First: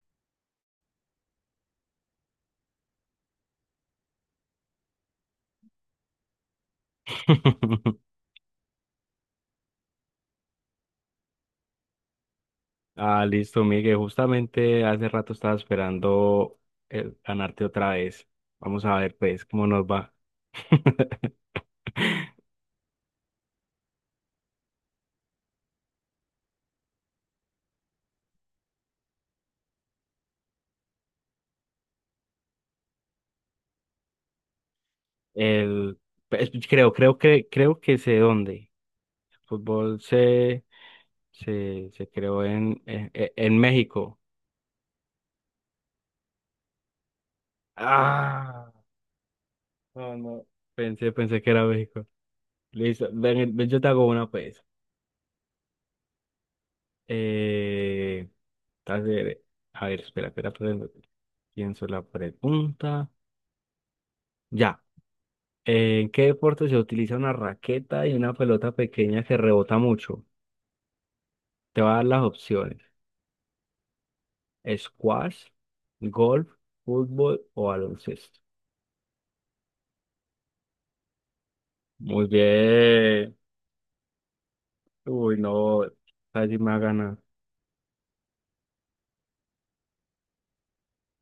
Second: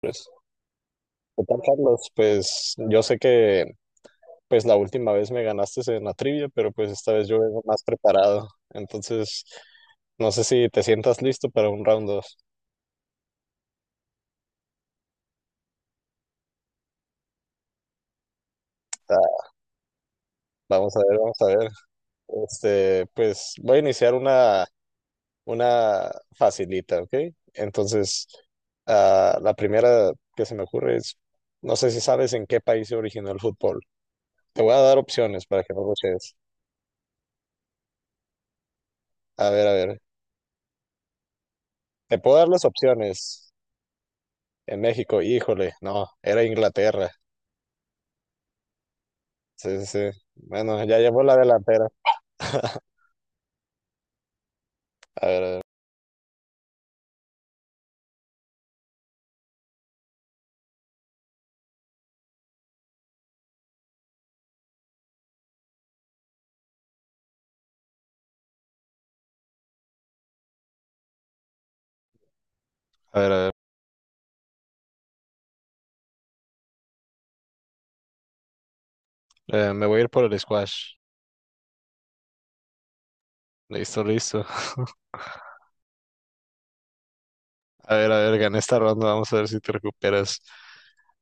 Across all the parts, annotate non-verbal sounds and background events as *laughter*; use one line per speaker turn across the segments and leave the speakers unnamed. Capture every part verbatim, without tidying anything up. Pues, ¿qué tal, Carlos? Pues yo sé que pues la última vez me ganaste en la trivia, pero pues esta vez yo vengo más
*laughs*
preparado. Entonces, no sé si te sientas listo para un round dos.
Ah, listo, Miguel. Justamente hace rato estaba esperando el ganarte otra vez. Vamos a ver, pues, cómo nos va.
Vamos a ver,
*laughs*
vamos a ver. Este, pues voy a iniciar una, una facilita, ¿ok? Entonces, ah, la primera que se me ocurre es, no sé si sabes en qué país se originó el fútbol. Te voy a dar opciones para que no lo
El,
cheques.
pues, creo, creo que, creo que sé dónde. El
A ver, a ver.
fútbol se, se, se
Te puedo
creó
dar las
en, en, e,
opciones.
en México.
En México, híjole, no, era Inglaterra.
Ah,
Sí, sí,
no,
sí.
no.
Bueno, ya
Pensé,
llevó la
pensé que era
delantera.
México.
*laughs*
Listo. Ven, ven, yo te hago una, pues.
A ver,
Eh, a ver, a ver, espera, espera, espera, pienso la pregunta. Ya. ¿En qué deporte se utiliza una raqueta y una pelota pequeña que rebota mucho? Te va a dar las opciones.
a ver, a ver, a
Squash, golf, fútbol o baloncesto.
ver. Eh, me voy a ir por el squash.
Muy bien.
Listo, listo. *laughs*
Uy, no. Casi me ha ganado.
A ver, a ver, gané esta ronda. Vamos a ver si te recuperas.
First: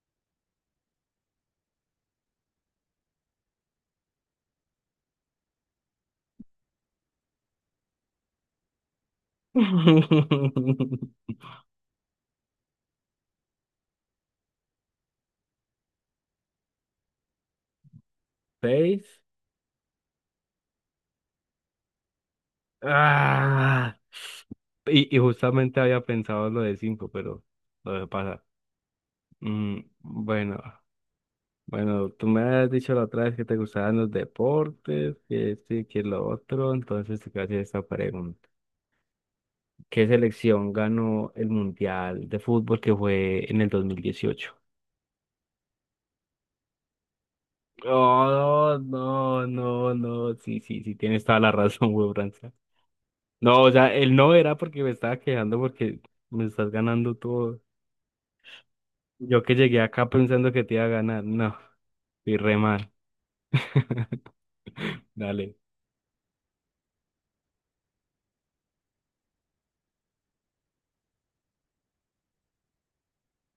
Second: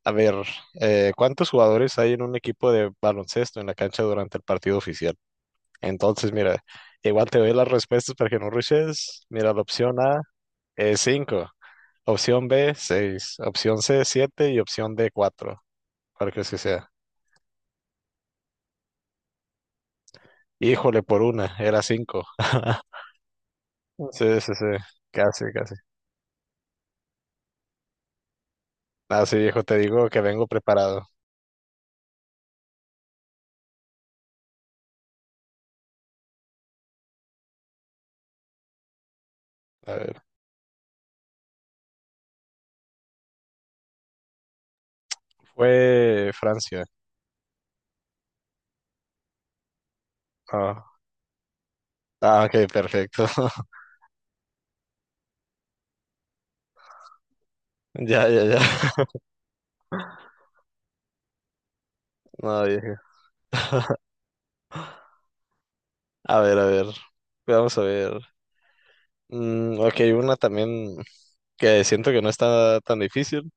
A ver, eh, ¿cuántos jugadores hay en un equipo de baloncesto en la cancha durante el partido oficial? Entonces, mira, igual te doy las respuestas para que no rushes. Mira, la opción A es
*laughs*
cinco, opción B seis, opción C siete y opción D cuatro, cualquier que sea.
Seis.
Híjole, por una, era cinco. *laughs*
Ah.
Sí, sí, sí,
Y, y
casi, casi.
justamente había pensado en lo de cinco, pero lo dejé pasar.
Ah, sí, hijo, te
Mm,
digo que vengo
bueno,
preparado.
bueno, tú me has dicho la otra vez que te gustaban los deportes, que esto y que lo otro, entonces te quiero hacer esta pregunta.
A
¿Qué
ver,
selección ganó el Mundial de Fútbol que fue en el dos mil dieciocho?
fue Francia.
Oh, no, no, no, sí, sí, sí,
Ah,
tienes toda la razón, *laughs* güey,
ah,
Franza.
ok, perfecto.
No, o
*laughs*
sea, él no era porque me estaba quejando porque me estás ganando todo.
Ya, ya, ya. *laughs*
Yo que llegué acá pensando que te iba a ganar, no, fui re
No,
mal.
viejo.
*laughs* Dale.
A ver, a ver. Vamos a ver. Mm, ok, una también que siento que no está tan difícil.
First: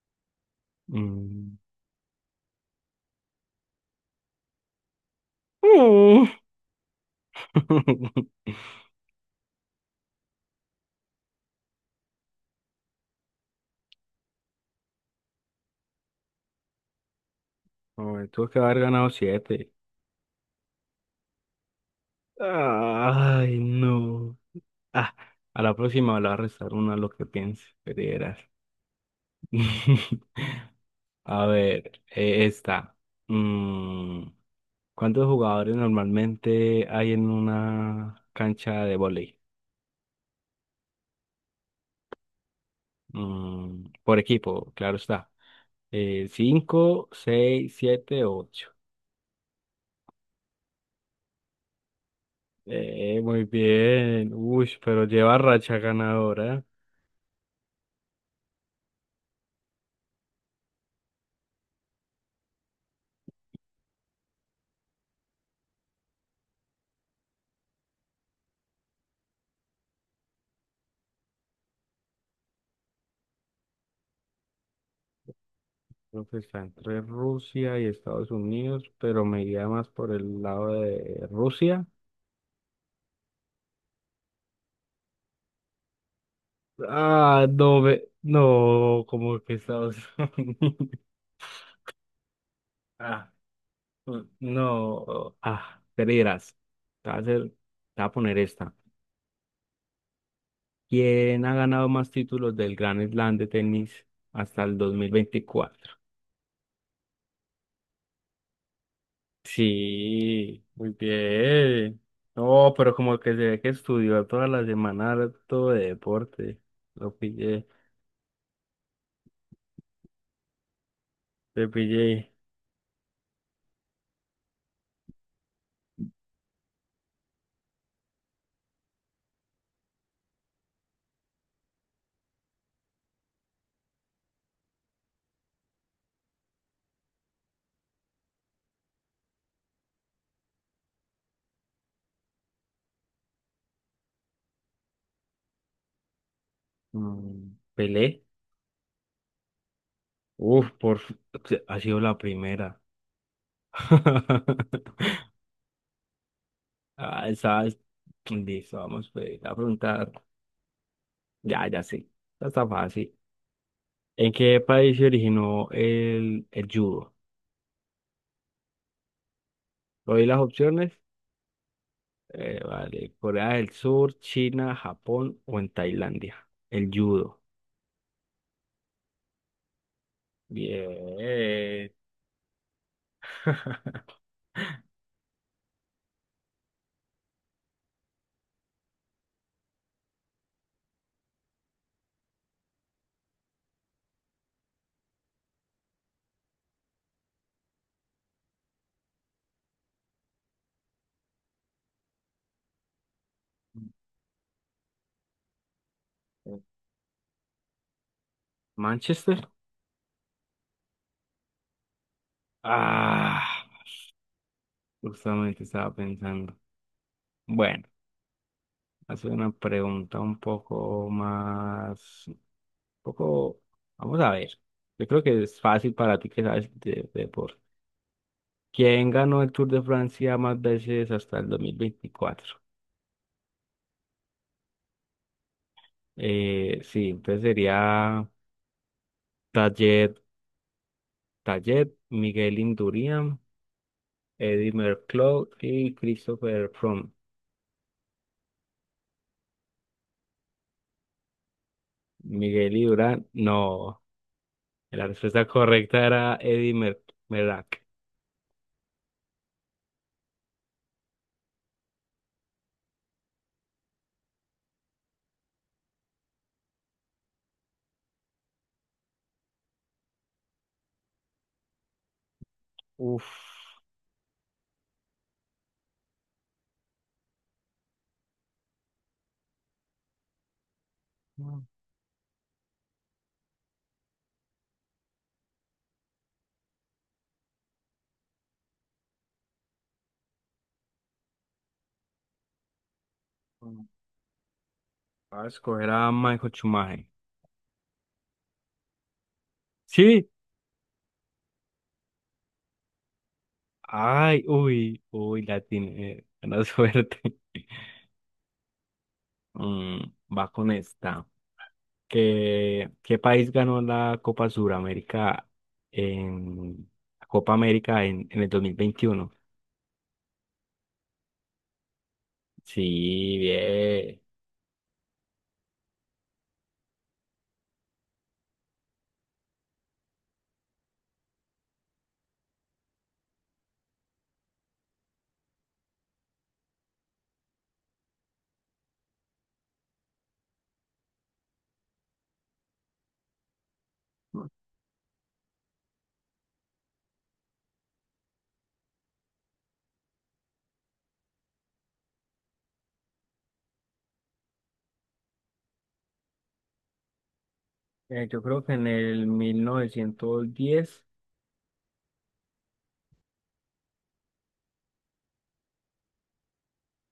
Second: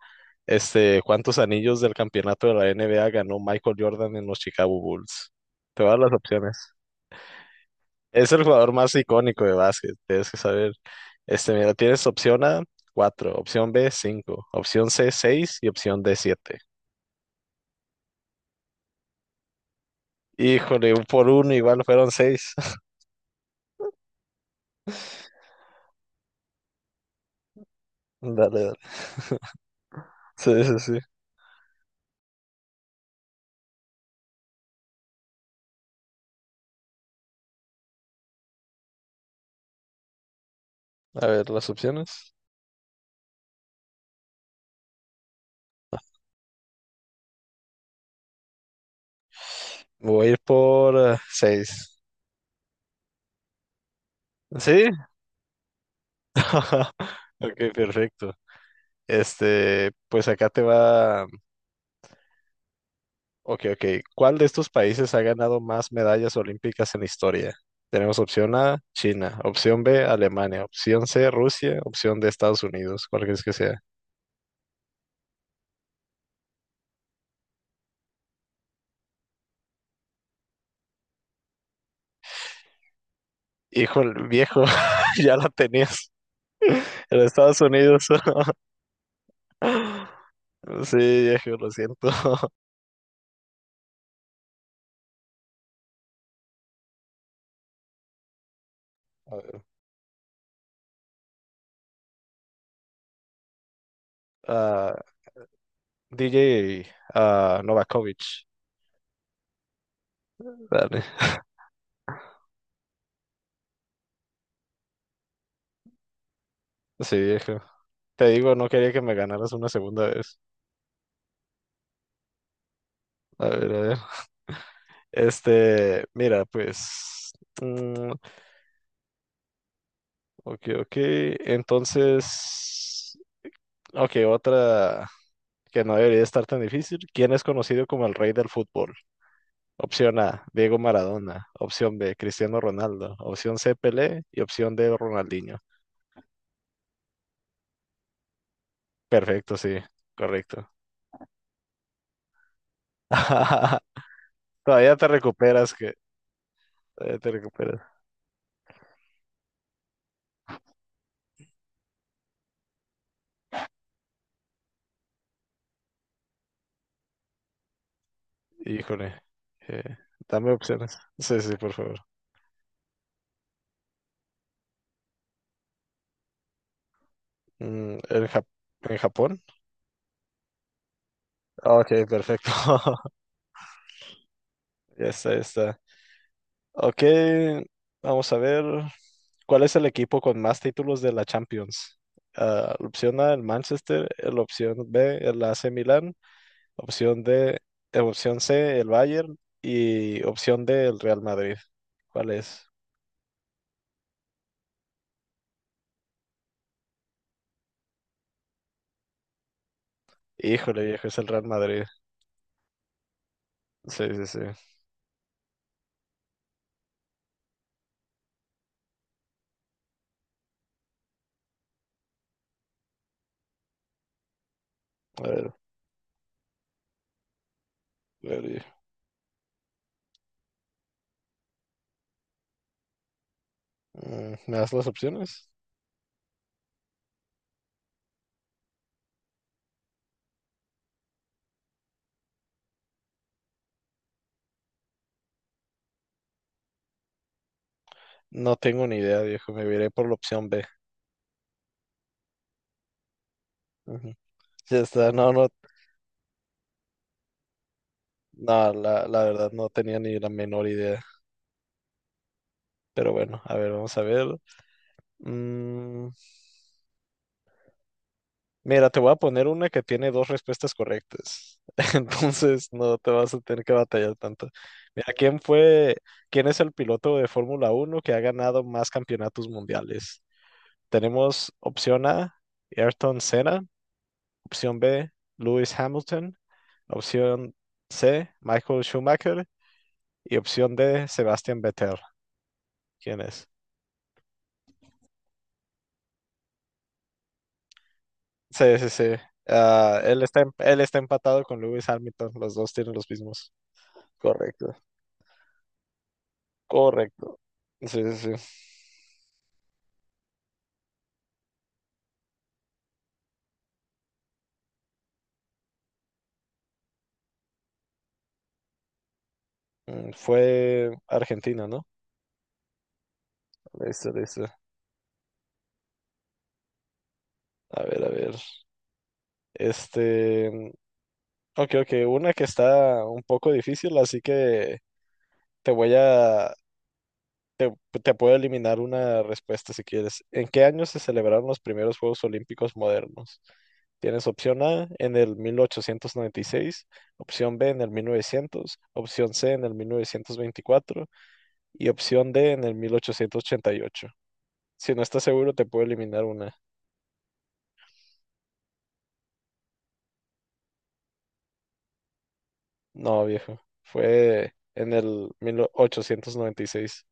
Este, ¿cuántos
Mm.
anillos del campeonato de la N B A ganó Michael Jordan en los Chicago Bulls? Te voy a dar las
Mm.
opciones. Es el
*laughs*
jugador más icónico de básquet, tienes que saber. Este, mira, tienes opción A, cuatro, opción B, cinco, opción C, seis y opción D, siete.
Hombre, tuvo que haber ganado siete.
Híjole, un por uno igual fueron seis. *laughs*
Ay, no. Ah, a la próxima le va a restar una a lo que piense, pero verás.
Dale, dale.
*laughs*
Sí, sí, sí.
A ver, eh, esta. Mm, ¿cuántos jugadores normalmente hay en una cancha de vóley?
A ver, las opciones.
Mm, por equipo, claro está. Eh, cinco, seis, siete, ocho.
Voy a ir por eh, seis.
Eh, muy bien. Uy,
¿Sí?
pero lleva racha ganadora.
*laughs* Ok, perfecto. Este, pues acá te va. Ok, ok. ¿Cuál de estos países ha ganado más medallas olímpicas en la historia? Tenemos opción A, China, opción B, Alemania, opción C, Rusia, opción D, Estados Unidos, cuál crees que sea.
Creo que está entre Rusia y Estados Unidos, pero me iría más por el lado de Rusia.
Híjole, viejo, *laughs* ya la tenías. *laughs* En
Ah,
Estados
no,
Unidos.
ve- no, como que Estados
*laughs*
Unidos.
Sí,
*laughs*
viejo, lo siento. *laughs*
Ah, mm, no, ah, Creerás. Te voy a hacer- te voy a poner esta.
A ver,
¿Quién ha ganado más títulos del Grand Slam de tenis hasta el dos
Ah,
mil veinticuatro?
D J ah, Novakovic.
Sí, muy
Dale.
bien. No, pero como que se ve que estudió toda la semana todo de deporte. Lo
Sí, viejo.
pillé.
Te digo, no quería que me ganaras una segunda vez.
De P J.
A ver, a ver. Este, mira, pues. Mm, ok, ok. Entonces, ok, otra que no debería estar tan difícil. ¿Quién es conocido como el rey del fútbol? Opción A, Diego Maradona. Opción B, Cristiano Ronaldo. Opción C, Pelé. Y opción D, Ronaldinho.
mm, Pelé.
Perfecto, sí, correcto.
Uf, por... f- Ha sido la primera.
*laughs* Todavía te
*laughs*
recuperas, que todavía
Ah,
te
esa
recuperas.
Listo, vamos pues, a preguntar. Ya, ya sé. Esta Está fácil. ¿En qué país se originó el, el judo?
Híjole, eh,
¿Doy las
dame
opciones?
opciones. Sí, sí, por favor.
Eh, vale. Corea del Sur, China, Japón o en Tailandia. El judo.
Mm, ¿en Jap- en Japón?
Bien.
Ok, perfecto. *laughs* Ya está, ya está. Ok, vamos a ver. ¿Cuál es el equipo con más títulos de la Champions? Ah, la opción A, el Manchester, la opción B, el A C Milan, opción D, eh, opción C, el Bayern y opción D, el Real Madrid. ¿Cuál es?
*laughs* Manchester.
Híjole, viejo, es el Real Madrid.
Ah,
Sí, sí, sí.
justamente estaba pensando. Bueno, hacer una pregunta un poco más, un poco, vamos a ver. Yo
A
creo que
ver, a
es fácil para ti que sabes de, de deporte.
ver, viejo.
¿Quién ganó el Tour de Francia más veces hasta el dos mil veinticuatro?
Mm, ¿me das las opciones?
Eh, sí, entonces sería Tayet, Tayet, Miguel Indurain, Eddy Merckx y Christopher Froome.
No tengo ni idea, viejo, me iré por la opción B.
Miguel Indurain, no.
Ujú. Ya
La
está, no,
respuesta
no,
correcta era Eddy Mer Merckx.
no, la, la verdad no tenía ni la menor idea. Pero bueno, a ver, vamos a ver. Mm, Mira, te voy a poner una que tiene dos respuestas correctas. *laughs* Entonces no te vas a tener que
Uf.
batallar tanto. Mira, ¿quién fue, quién es el piloto de Fórmula Uno que ha ganado más campeonatos mundiales? Tenemos opción A, Ayrton Senna, opción B, Lewis Hamilton, opción C, Michael Schumacher y opción D, Sebastian Vettel. ¿Quién es?
Va a escoger a Michael Schumacher.
Sí, sí, sí. Ah, él
Sí.
está, em- él está empatado con Lewis Hamilton. Los dos tienen los mismos.
Ay,
Correcto.
uy, uy, la tiene. eh, Buena suerte.
Correcto.
*laughs*
Sí, sí, sí.
Mm, va con esta. ¿Qué, qué país ganó la Copa Suramérica en la Copa América en, en el dos mil veintiuno?
Mm, Fue Argentina, ¿no?
Sí,
Listo,
bien.
listo. A ver, a ver. Este. Mm, ok, ok. Una que está un poco difícil, así que te voy a. Te, te puedo eliminar una respuesta si quieres. ¿En qué año se celebraron los primeros Juegos Olímpicos modernos? Tienes opción A en el mil ochocientos noventa y seis, opción B en el mil novecientos, opción C en el mil novecientos veinticuatro y opción D en el mil ochocientos ochenta y ocho. Si no estás seguro, te puedo eliminar una.
Eh, yo creo que en el mil novecientos diez.
No, viejo. Fue en el mil ochocientos noventa y seis.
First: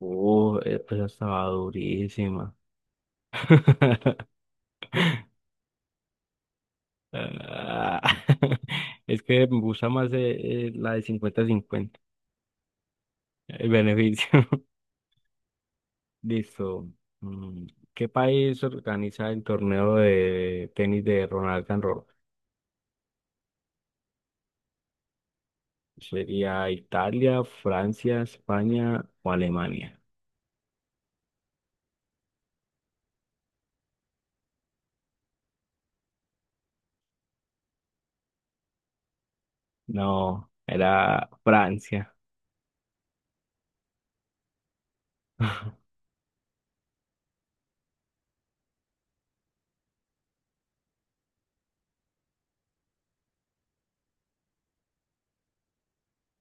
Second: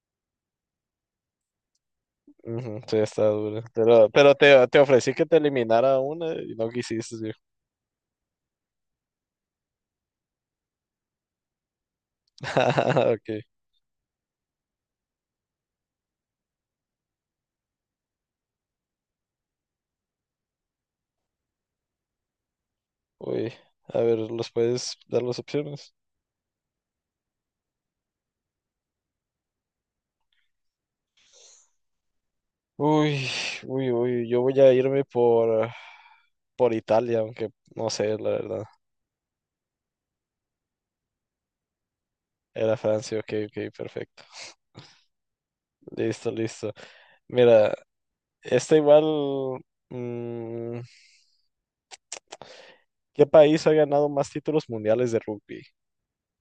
Uh, eh, pues estaba durísima.
Ujú, sí, está duro. Pero,
*laughs*
pero te, te ofrecí que te eliminara una y no quisiste, viejo.
Ah, *laughs* Es que me gusta más eh, eh, la de cincuenta cincuenta.
*laughs* Ok.
El beneficio. Listo. Mm, ¿qué país organiza el torneo de tenis de Ronald Garros?
Uy. A ver, ¿los puedes dar las opciones?
¿Sería Italia, Francia, España o Alemania?
Uy, uy, uy. Yo voy a irme por, ah, por Italia, aunque no sé, la verdad.
No, era Francia.
Era Francia, ok, ok, perfecto.
*laughs*
Listo, listo. Mira, esta igual. mm, ¿Qué país ha ganado más títulos mundiales de rugby?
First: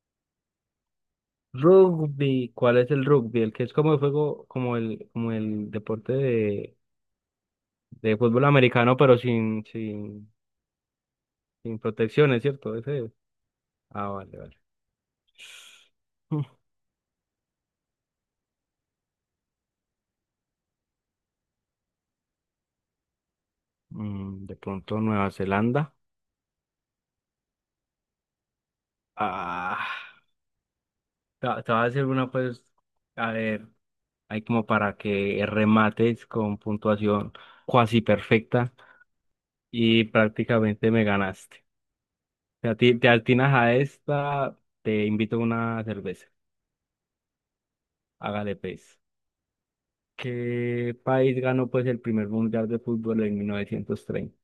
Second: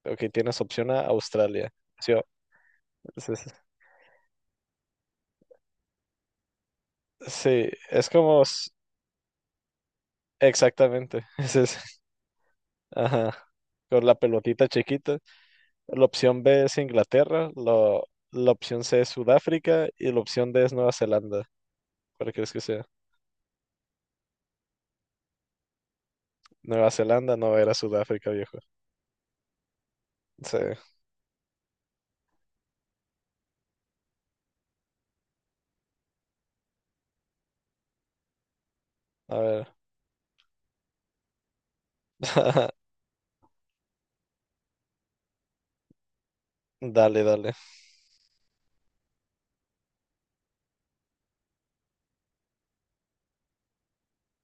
Ok, tienes opción A, Australia. Sí, o-
Rugby, ¿cuál es el
es-
rugby? El
es-
que es como el juego, como el, como el deporte de,
sí, es
de
como...
fútbol
s-
americano, pero sin, sin,
Exactamente. *laughs* Es
sin
ese.
protecciones, ¿cierto? Ese es.
Ajá. Con
Ah,
la
vale, vale.
pelotita chiquita. La opción
*laughs*
B
*sighs*
es Inglaterra. Lo- la opción C es Sudáfrica. Y la opción D es Nueva Zelanda. ¿Cuál crees que sea?
Mm, de pronto Nueva Zelanda.
Nueva Zelanda, no, era Sudáfrica, viejo.
Ah.
Sí.
Te te voy a hacer una, pues, a ver, hay como para que remates con puntuación cuasi perfecta
A ver.
y prácticamente me ganaste. Si a
*laughs*
ti te atinas a esta, te invito a una cerveza.
Dale, dale.
Hágale, pues. ¿Qué país ganó, pues, el primer mundial de fútbol en mil novecientos treinta?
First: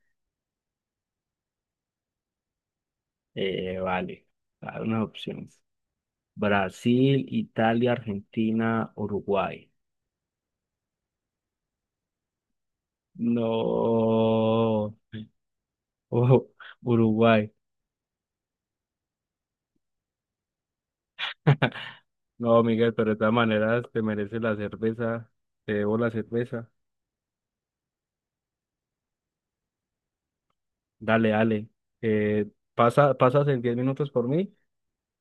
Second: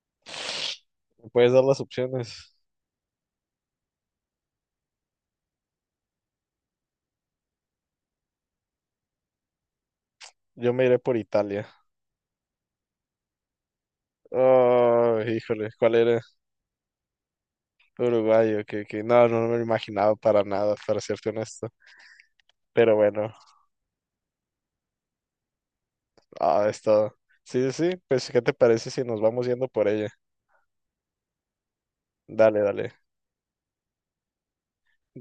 ¿Me puedes dar las opciones?
Eh, vale, Dar unas opciones. Brasil, Italia, Argentina, Uruguay.
Yo me iré por Italia.
No,
Oh, híjole. ¿Cuál era?
oh, Uruguay.
Uruguayo, que, que no, no me lo imaginaba para nada, para serte honesto.
*laughs* No, Miguel,
Pero
pero de
bueno,
todas maneras te mereces la cerveza, te debo la
ah,
cerveza.
es todo. Sí, sí, sí, pues ¿qué te parece si nos vamos yendo por ella?
Dale, dale. Eh,
Dale, dale.
pasa, pasas en diez minutos por mí,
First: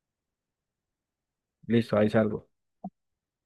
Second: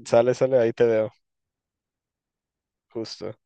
Sale, sale, ahí te veo,
listo, ahí salgo.
justo.